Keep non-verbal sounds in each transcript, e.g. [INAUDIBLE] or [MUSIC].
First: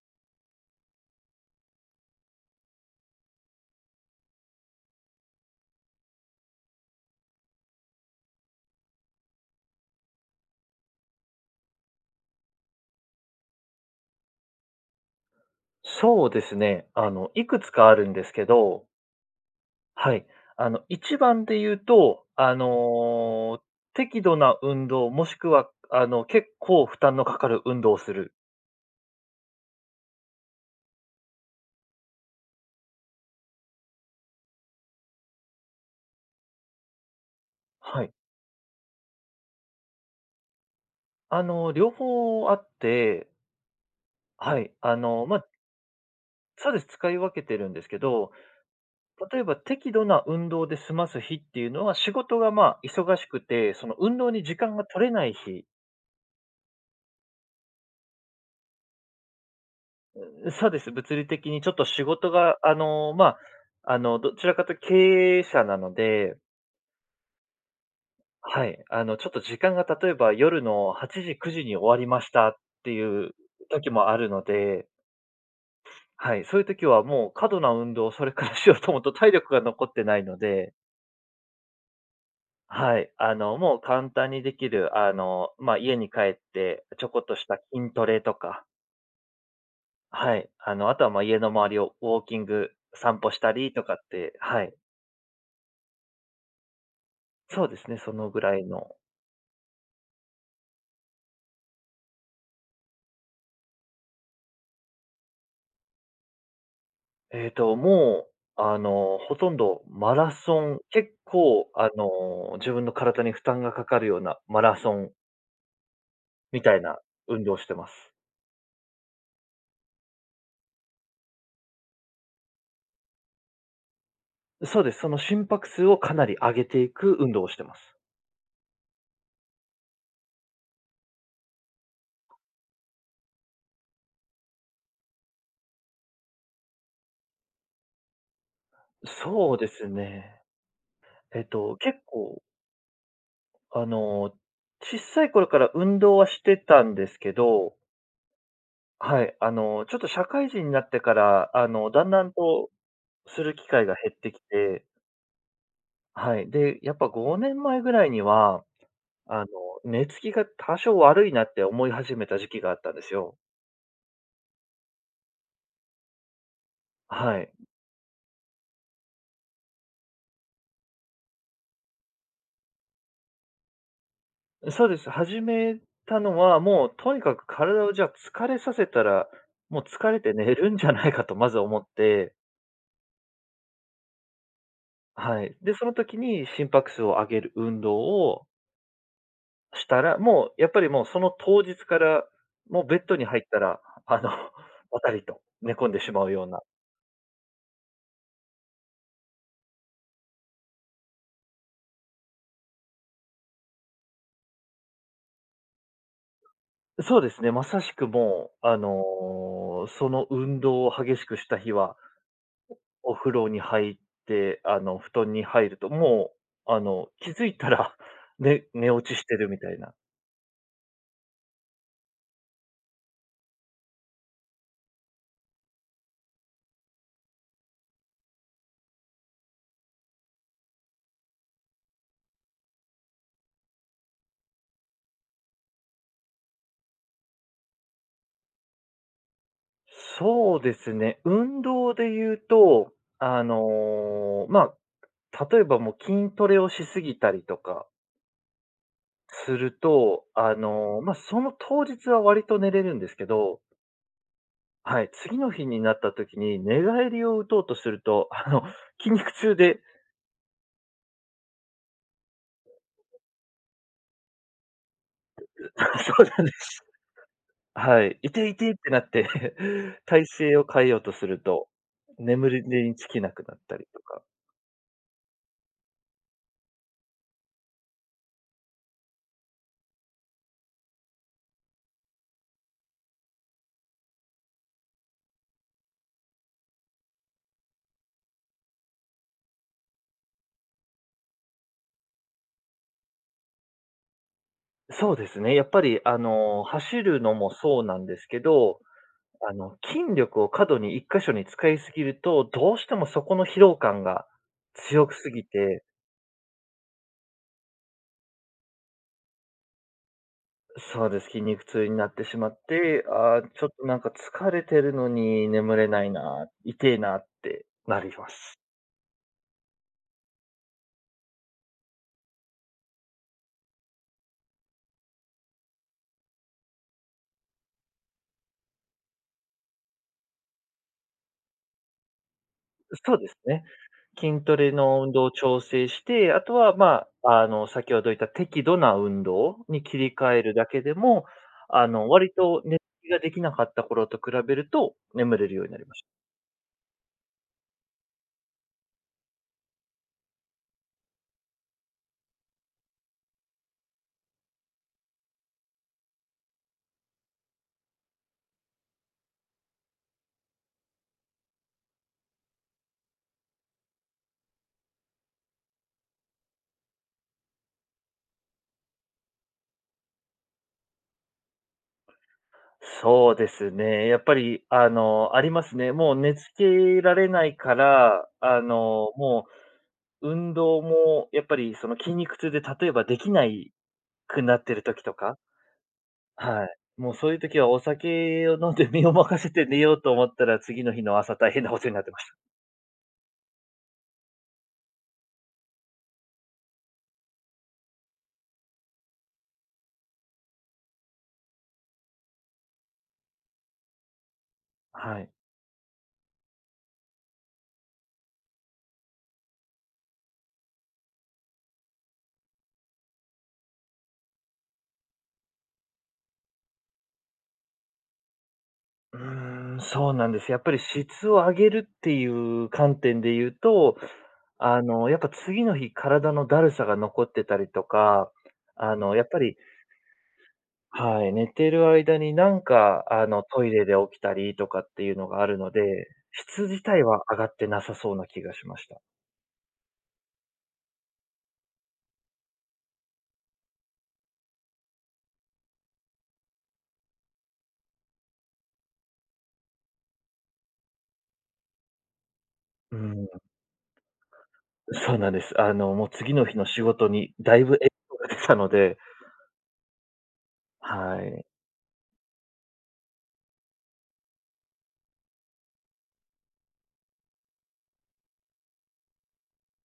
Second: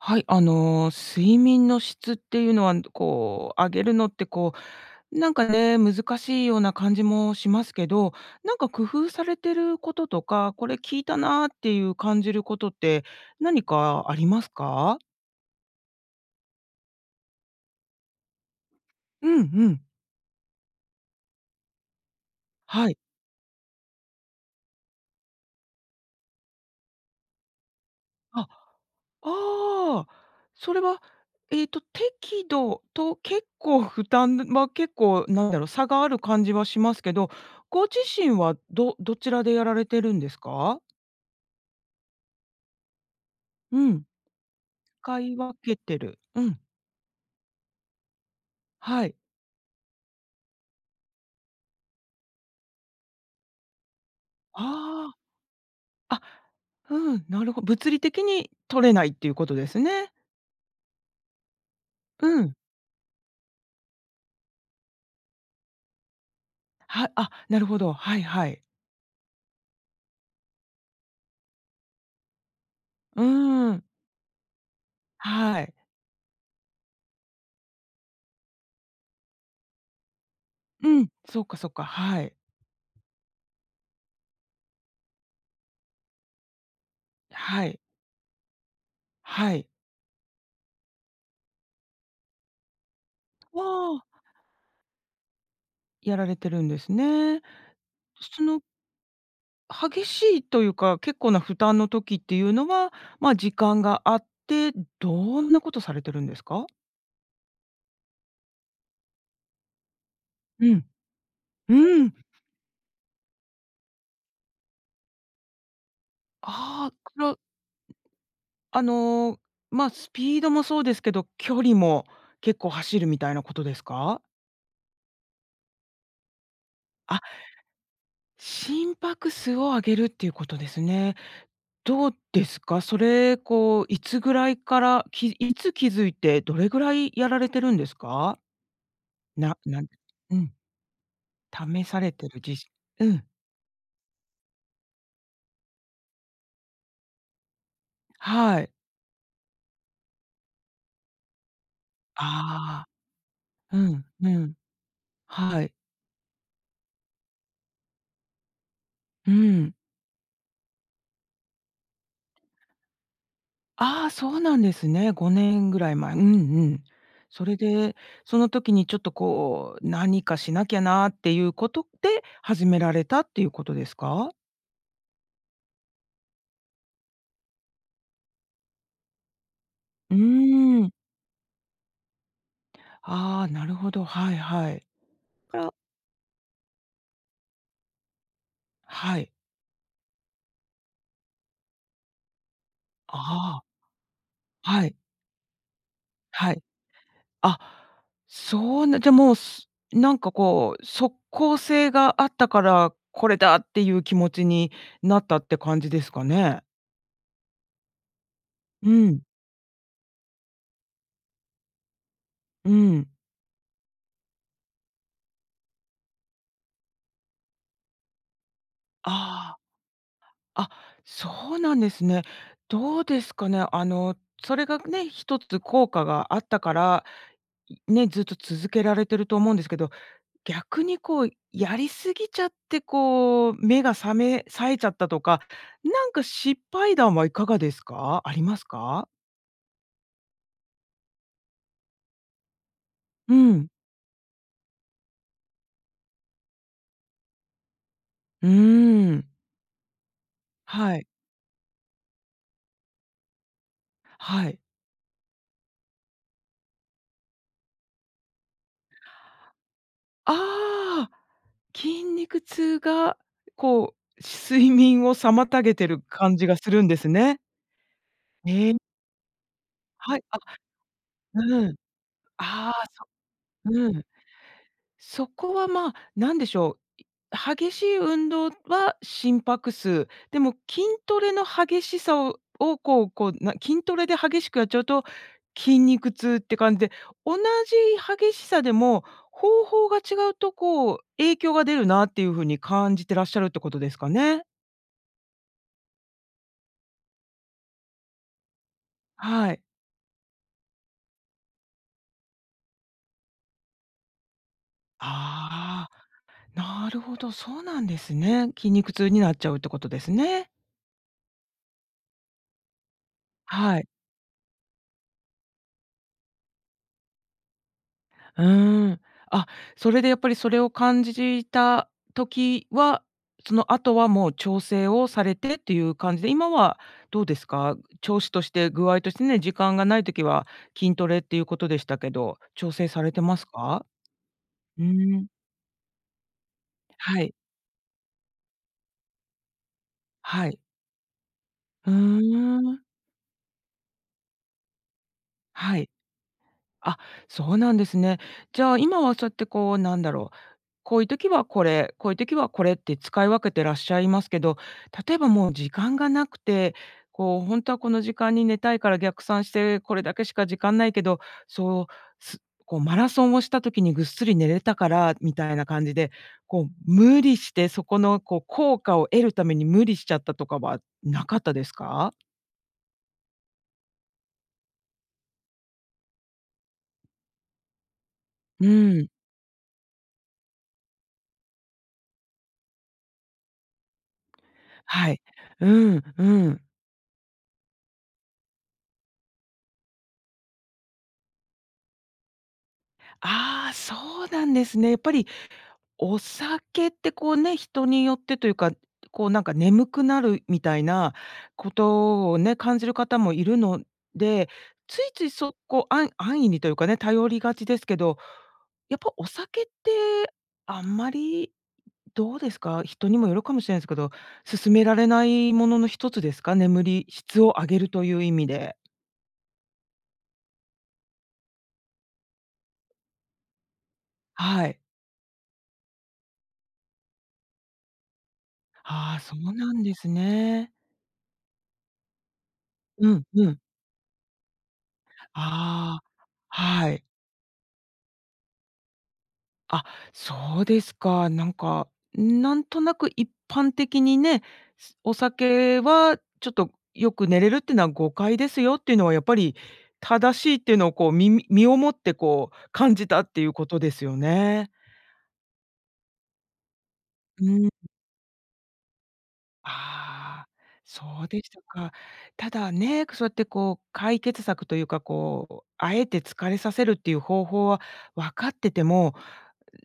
はい、あの、睡眠の質っていうのは、ん、どこう、上げるのって、こう、なんかね、難しいような感じもしますけど、なんか工夫されてることとか、これ効いたなっていう感じることって、何かありますか？そうですね、あの、いくつかあるんですけどうんうん。はい。あの、一番で言うと、あはい。の、適度な運動、もしくは、くあの、結構負担のかかる運動する。あ、ああ、それはえっと適度と、結構負担、ぬま、結構、なんだろう、差がある感じはしますけど、ご自はい。身はどどちらでやられてるんですか？あの、両方あってうん。はい。あかの、いま分けてる。うん。そうです、使い分けてるんですけど、はい。例えば適度な運動で済ます日っていうのは、仕事がまあ、忙しくて、その、運動に時間が取れあない日あ。あ、ふん、なるほ物理的に取れないっていうことですね。うーん、うそうです、物理的にちょっと仕事うん。が、あの、まあ、あの、どちらかと経営者なのではあ、なるほど。はいはい。はい。あの、ちょっと時間が、例えば夜の8時、9時に終わりましたってういうーん。時もあるのではい。はい、そういう時はもう、過度な運動それからしようと思うと、体力が残ってないのでうん、そうか、そっか、はい。はい。あの、もう簡単に出来る、あの、ま、家に帰ってちょこっとしたはい。筋トレとかはい。はい、あの、あとはまあ、家の周りをウォーキング散歩したわりとかっあ。て、はい。やられてるんですね。そうですね、そのすぐそらのいの。激しいというか、結構な負担の時っていうのは、まあ、時間があって、どんなことされてるんですか？えっと、もう、あの、ほとんどマラソうンん。結構、うあーん。の、自分の体に負担がかかるような、マラソンみたいああ、なくろ運動してます。あの、ま、スピードもそうですけど、距離も結構走るみたいなことですか？う、そうです。その、心拍数をかなり上げていくあ運動をしてます。心拍数を上げるっていうことですね。どうですか、それ、こう、いつぐらいから、きいつ気付いて、どれぐらいやられてるんですか？そなうでなんすうね。ん。えっと、試結されてる構じしうん。あの、小さい頃から運動はしてたんですけどはい。はい。あの、ちょっと社会人になってから、あの、段々とああ。する機う会がん、減っうてきん。て。はい。はい。で、やっぱ5年前ぐらいには、うーあの、ん。寝つきが多少悪いなって思い始めた時期があったんですよ。ああ、そうなんですね。5年ぐらい前。うんうん。あ、はそれい。で、その時にちょっと、こう、何かしなきゃなっていうことで始められたっていうことですか？う、そうです。始めたのは、もうとにかく体を、じゃあ、疲れさせたら、もう疲うーれて寝れるんじん。ゃないかとまず思って。ああ、なるほど。はいはい。あ、はい。これはで、その時に心拍数を上げる運動をはい。したら、もう、やっぱりもう、その当日から、もうベッドに入っあたあ。ら、あの、はい。ばたりと寝込んでしまうようはな。い。あ、そうなじゃ、もう、すなんか、こう、即効性があったから、これだっていう気持ちになったって感じですかね。ん、そうですね、まさしく、もう、あうん。の、その運動を激しくした日はう [UNINTELLIGIBLE] ん。お風呂に入って、あの、布団に入るともう、あの、気づいたら、ね寝落ちしてるあみたいな。あ、あ、そうなんですね。どうですかね、あの、それがね、1つ効果があったから、う、ね、ずっと続けられてると思うんですけど、逆に、こう、やりすぎちゃって、こう、目が覚め冴えちゃったとか、なんか失敗談はいかがですか？ありますか？そうですね、運動で言うと、うあん。の、ま、例えばもう筋トレをし過ぎたりとかうーん。すると、あはの、い。ま、その当日はわりと寝れるんですけどはい。はい、次の日になった時に寝返りを打とうとすると、あの、筋肉痛でああ、筋肉痛が [UNINTELLIGIBLE] こう、睡眠を妨げ [UNINTELLIGIBLE] てあ、るそう感なんじでがするす。んですね。はい、いていてっね。てなって [CHUCKLES] はい、体あ勢を変えようとするうと、ん。眠りああ、にそ就けなくなったりうとん。か。そこは、ま、なんでしょう、激しい運動は心拍数。でも筋トレの激しさをを、こうこう、筋トレで激しくやっちゃうと、筋肉痛って感じで、同じ激しさでも、方法が違うとこう、影響が出るなっていう風に感じてらっしゃるってことですかね。そうですね、やっぱりあの、走るのもそうなんですけど、あはい。の、筋力を過度に1箇所に使いすぎると、どうしてもそこの疲労感が強くすぎてああ、なるほど、そうなんですね。筋肉痛になっちゃうってことですね。そうです。筋肉痛になってしまって、あ、ちょっはとい。なんか疲れてるのに眠れないな、いてえなってなりまうす。ん。あ、それでやっぱりそれを感じじた時は、その後はもう調整をされてっていう感じで、今はどうですか？調子として、具合としてね、時間がない時は、筋トレっていうことでしたけど、調整うされそうてでますすね。か？筋トレうの運動ん。を調整して、あとは、まはい。あ、あの先ほど言った適度な運動に切り替えはるい。だけでも、あうの、割と寝ん。きができなかった頃と比べると眠れるようになはりい。ましあ、そうなんですね。じゃあ今はそうやってこう、なんだろう、こういう時はこれ、こういう時はこれって使い分けてらっしゃいますけど、例えばもう時間がなくて、こうほんとはこの時間に寝たいから逆算して、これだけしか時間ないけど、そう、すこうマラソンをした時にぐっすり寝れたから、みたいな感じで、こう、無理してそこの、こう効果を得るために無理しちゃったとかはなかったですか？そうですね、やっぱりあの、ありますね。もう寝付けられないから、あうん。の、もう、運動もやっぱりその筋肉痛で例えばできないくなってる時はとい。か。うん、うん。はい。もうそういう時はお酒を飲んで身を任せて寝ようと思ったら、次の日の朝大変なことになってました。ああ、そうなんですね。やっぱり、お酒ってこうね、人によってというか、こうなんか、眠くなるみたいな、ことをね、感じる方もいるので、ついはつい。い、そこあん安易にというかね、頼りがちですけど、やっぱお酒って、あんまり、どうですか？人にもよるかもしれないすけど、勧められないものの1つですか？眠り、質を上げるという意味で。うーん、そうなんです。やっぱり質を上げるっていう観点で言うと、はい。あのやっぱ、次の日、体の怠さが残ってたりとか、あはのあ、やっそぱうりなんですね。はい、寝てる間になんかうんあの、うん。トイレで起きたりとかっていうのがあるので、ああ、質自は体い。は上がってなさそうな気がしました。あ、そうですか。なんか、ん、なんとなく一般的にね、すお酒は、ちょっとよく寝れるっていうなは誤解ですよっていうのはやっぱり、正しいっていうのをこう、みみ身をもってこう、感うーじたっん。ていうことですよね。うそうなんです。あの、もう次の日の仕事に、う大分影ん。響が出たのでああ、はそうでい。したか。ただね、くそうやってこう、解決策というか、こう、敢えて疲れさせるっていう方法はわかってても、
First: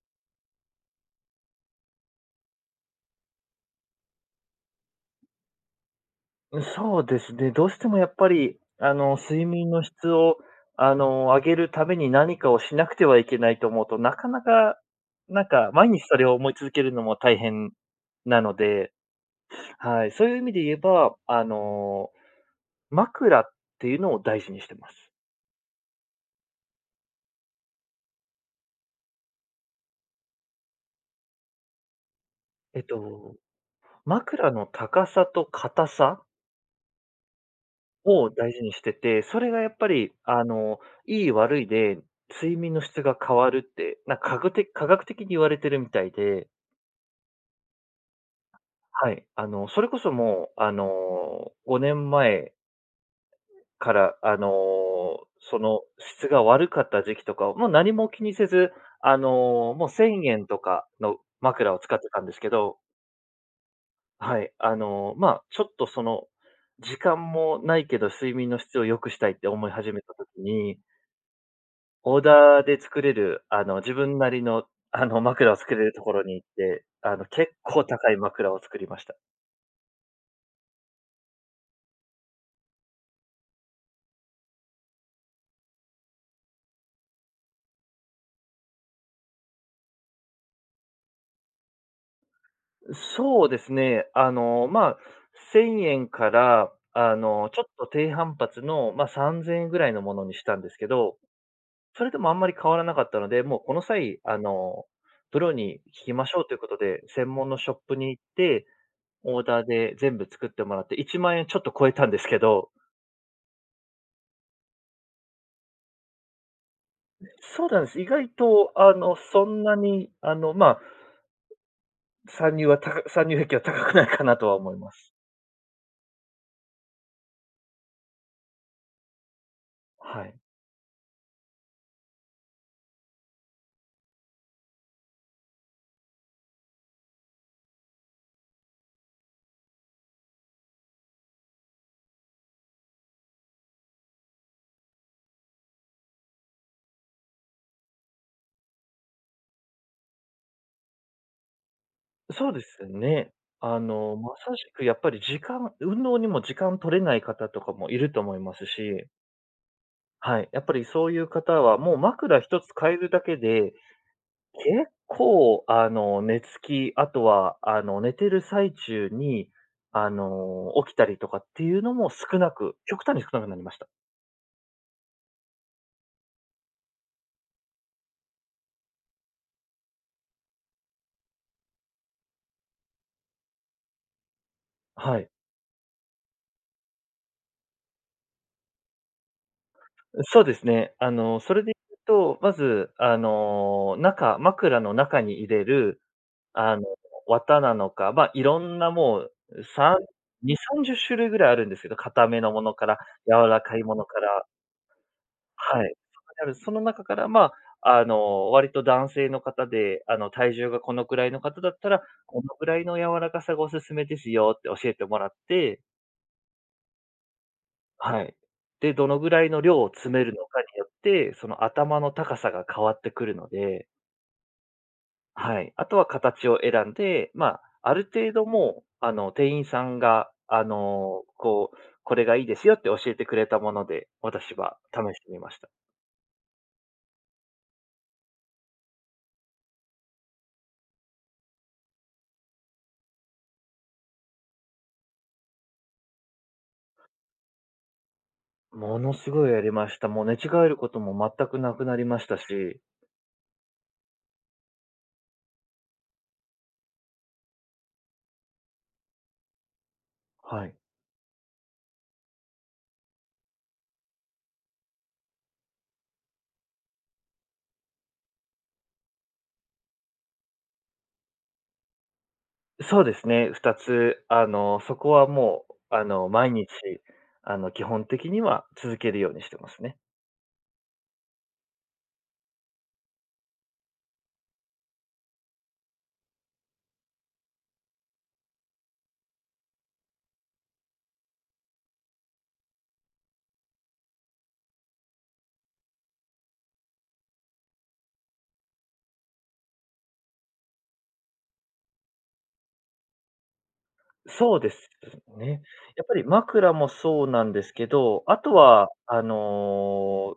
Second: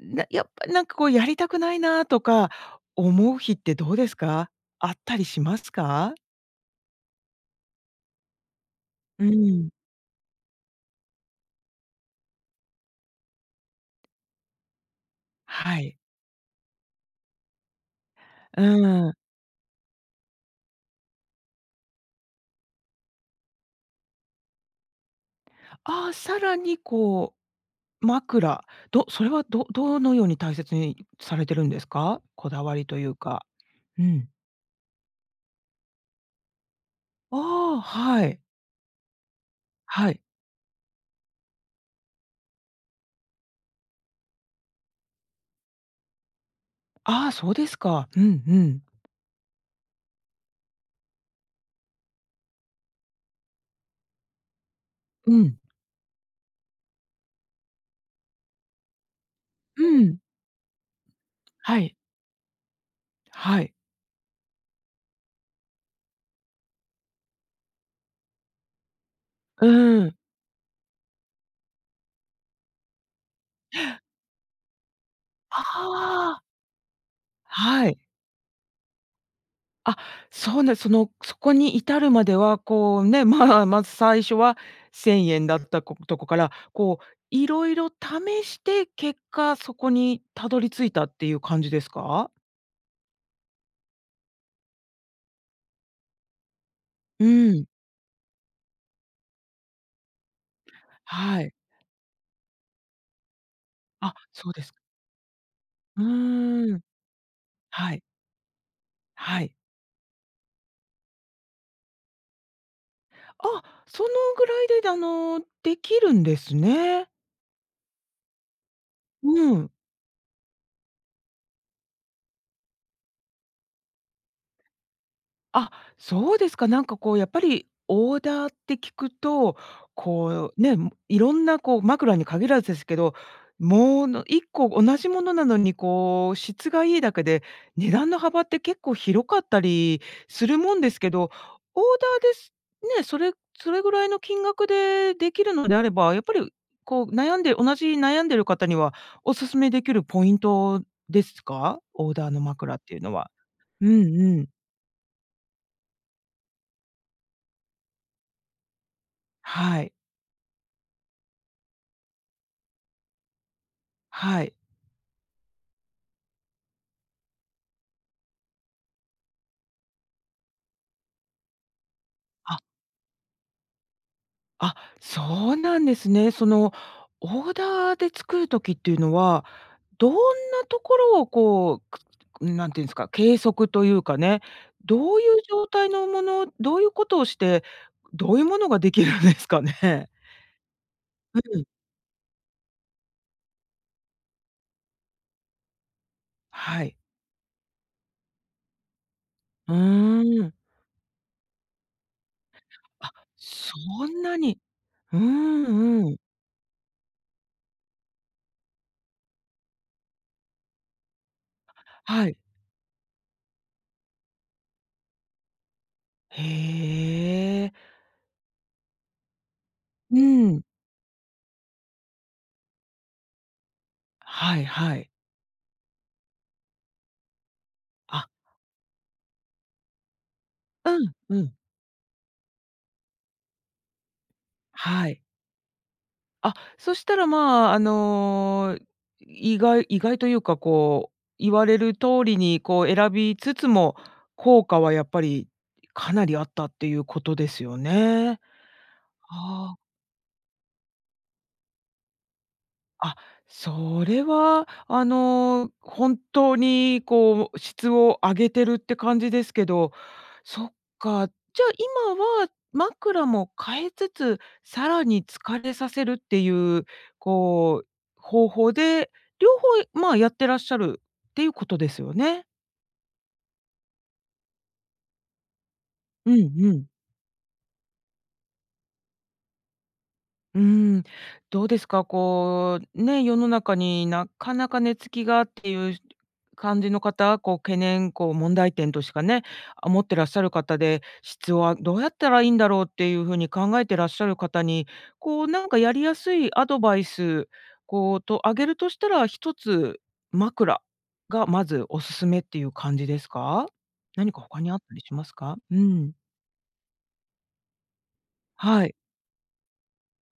なやっぱりなんか、こうやりたくないなとか思う日ってどうですか。あったりしますか？うん、そうですね。どうしてもやっぱり、あの、うー睡ん。眠の質を、あの、上げるために何かをしなくてはいけないと思うと、なかなか、なんか、は毎い。日それを思い続けるのも大変なのうでーん。はい、そういう意味で言えば、あの、枕っていうのを大事にしてます。ああ、さらに、こう、枕。どそれはどどのように大切にされてるんですか？こだわえっりと言うと、か。うん。枕の高さと硬さああ、はをい。大事にしてて、それがやっぱはり、い。あの、いい悪いで睡眠の質が変わるって、なんかぐて科学的に言われてるみたいで。ああ、そうですか。うんうんはい。あの、それこそもう、あの、5年前から、あの、うそん。の、質が悪かった時期とかは、もう何も気にせず、あの、うーもうせん。んえんとかの枕はを使い。ってたんですけど。はい。はい。あの、まあ、ちょっと、その、時間もないけど、睡眠の質を良くしたいってう思い始めーたん。時にオーダーで作れる、あの、自分なりの、あの、枕を作あれるところにあ。行って、あの、結構はい。高い枕を作りました。あ、そうなその、そこに至るまでは、こう、ね、まあ、まず最初は、1000円だったことこから、こう色々試して、結果そこに辿り着いたっていう感じですか？う、そうですね、あの、まあ、1000円から、あうの、ちょん。っと低反発の、ま、3000円ぐらいのものにしたんですけど、はい。それでもあんまり変わらなかったので、もうこのあ、際、あそうですの、プロにう聞きましょうというこーとん。で、専門のショッはプい。に行って、オはーい。ダーで全部作ってもらって、10000円ちょっと超えたんですけど。あ、そのぐらいでだあの、出来るんですね。そうなんす。意外とあの、そうんん。なにあの、まあ参入はたか参入壁は高くないかなとは思います。あ、そうですか、なんかこう、やっぱり、オーダーって聞くと、はい。こう、ね、ん、色んなこう、枕に限らずですけど、もうの、1個同じものなのに、こう、質がいいだけで、値段の幅って結構広かったりするもんですけど、オーダーで、すね、それそれぐらいの金額で出来るのであれば、やっぱり、こう悩んで同じ悩んでる方には、お勧めできるポイントですか？オーダーのそうで枕っすていうのは。ね。あうんの、まうん。さしく、やっぱり時間運動にも時間取れない方とかも居ると思いますし。はい。はい、やっぱりそういう方は、もう枕1つ変えるだけで、はい。結構あの、寝つき、あとは、あの、寝てる最中に、あの、起きたりとかっていうのも少なあく極端に少なくなりました。あ、そうなんですね。その、オーダーで作る時っていうのは、どんなところをこう、くうん、何て言うんすか、計測というかね、どはういい。う状態のものどういうことをして、どういうものが出来るんですかね。うそうですね。あの、うそうれん。で言うと、まず、あの、中、枕の中に入れる、はあの、い。綿なのか、ま、色んなもう、ううさーんん。2、30種類ぐらいあるんですけど、硬めのものから、あ、柔らそかいものかんなら。に。うはい。んうん。そんだけあるその中から、まあ、あの、「割と男性の方で、あの、体重がこのくらいの方だったら、はい。このぐらいの柔らかさがおすすめですよ」って教えてもらって。へえ。はい。で、どのぐらいの量を詰うめるのかん。によって、その頭の高さが変わってくるので。はいはい。はい、あとは形を選んで、ま、あるあ。程度もうあの、店員さんがあうん、の、うん。こう、「これがいいですよ」って教えてくれたもので、私は試はい。してみました。あ、そしたら、まあ、あの、意外意外というかこう、言われる通りにこう選びつつも、効果はやっぱりかなりあったっていうことですよね。ものすごいありはあ。ました。もう寝違えることも全くなくなりましたし。あ、それはあのほんとにこう、質を上げてるって感じですけど。そはっい。か、じゃ今は、枕も変えつつ、さらに疲れさせるっていう、こう、方法で、両方、まあ、やってらっしゃるっていうことですよね？うそうですね、2つ、あの、そこはもう、あの、うん毎日うん。あの、基本的には続けるようにしてますね。うーん。どうですか、こう、ね、世の中になかなか寝付きがっていう感じの方、こう懸念、こう問題点としかね、あ、持ってらっしゃる方で、質はどうやったらいいんだろうっていう風に考えてらっしゃる方に、こうなんかやりやすいアドバイス、こう、と、上げるとしたら、1つ枕がまずおすすめっていう感じですか？何かそう他でにあっすたりしますか？ね。うやっん。ぱり枕もそうなんですけど、あとはは、い。あの、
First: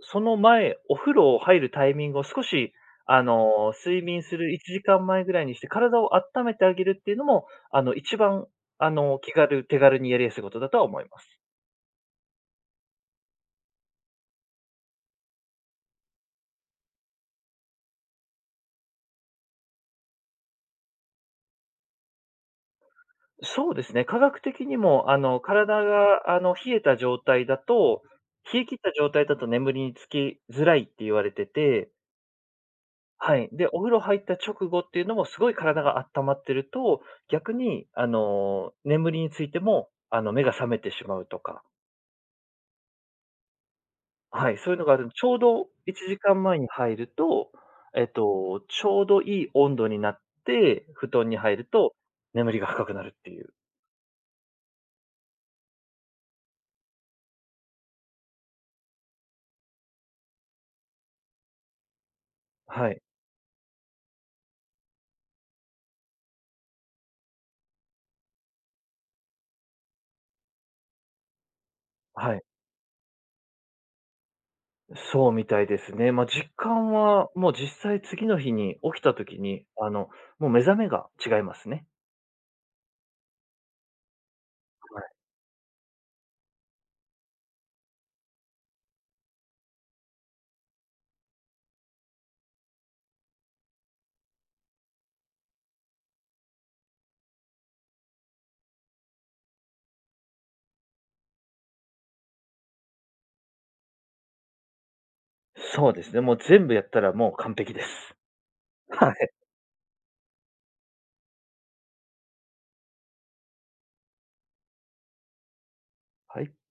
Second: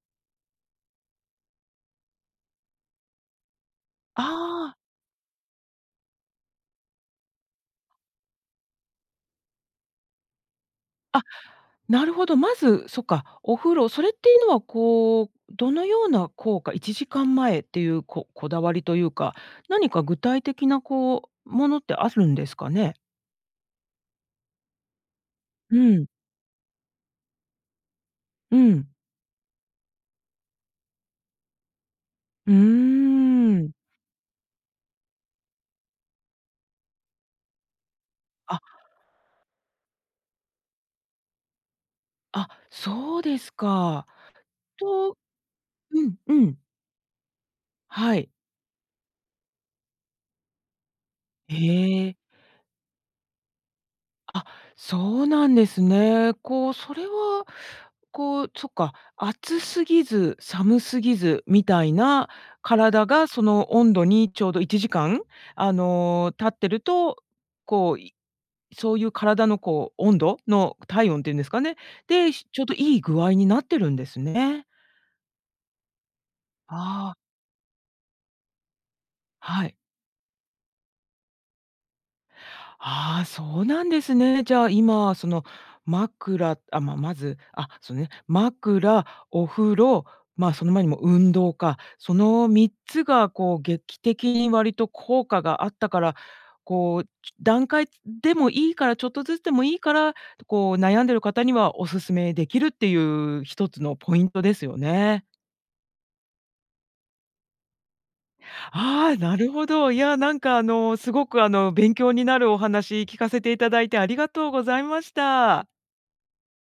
その前、お風呂を入るタイミングを少し、あの、睡眠あするいちあ。じかん前ぐらいにして体をあっためてあげるっていうのも、あの、一番あの、気軽、手軽にやりやすいことだとは思いまあ、す。なるほど、まず、そっか、お風呂。それっていうのはこう、どのような効果1時間前っていうここだわりというか、何か具体的なこう、ものってあるんですかね？え、そうですね、科学的にもあの、う体ん。が、あの、冷えた状態だと、う冷え切ったん。状態だと眠りにつきづらいって言われてて。うーはい。で、ん。お風呂入った直後っていうのも、凄い体があったまってると、逆に、ああ。の、眠りについても、あの、目が覚めてしまうとか。あ、そうですか。あ、はい。そういうのがあるんとちょうどいうちんじかうん前ん。に入ると、えっはい。と、ちょうどいい温度になって、布団に入るとええ。眠りが深くなるっていう。あ、そうなんですね。こう、それは、こうそっか、暑すぎず寒すぎずみたいなはい。体が、その温度にちょうど1時間、あの、経ってると、こういそういう体の、こう、温度の体温って言うんですかね、あ、で、はい。しちょうどいい具合になってるんですね。ん、そうみたいですね。まあ、実感ああ。は、もう実際次の日に起きた時に、はい。あの、もう目覚めが違いますね。ああ、そうなんですね。じゃあ、[UNINTELLIGIBLE] 今、その枕あ、ま、まずあ、そうね、枕、お風呂、まあ、その前にも運動か、その3つが、こう、劇的に割と効果があったから、こう、ち段階でもいいから、ちょっとずつでもいいから、こう、悩んでる方にはお勧め出来るっていう1つのポイントですよね。そうですね、もう全部やったら、もう完璧です。はああ、い。なるほど。いや、なんか、あの、凄く、あの、勉強になるお話聞かせて頂いて、ありがとうございました。はい。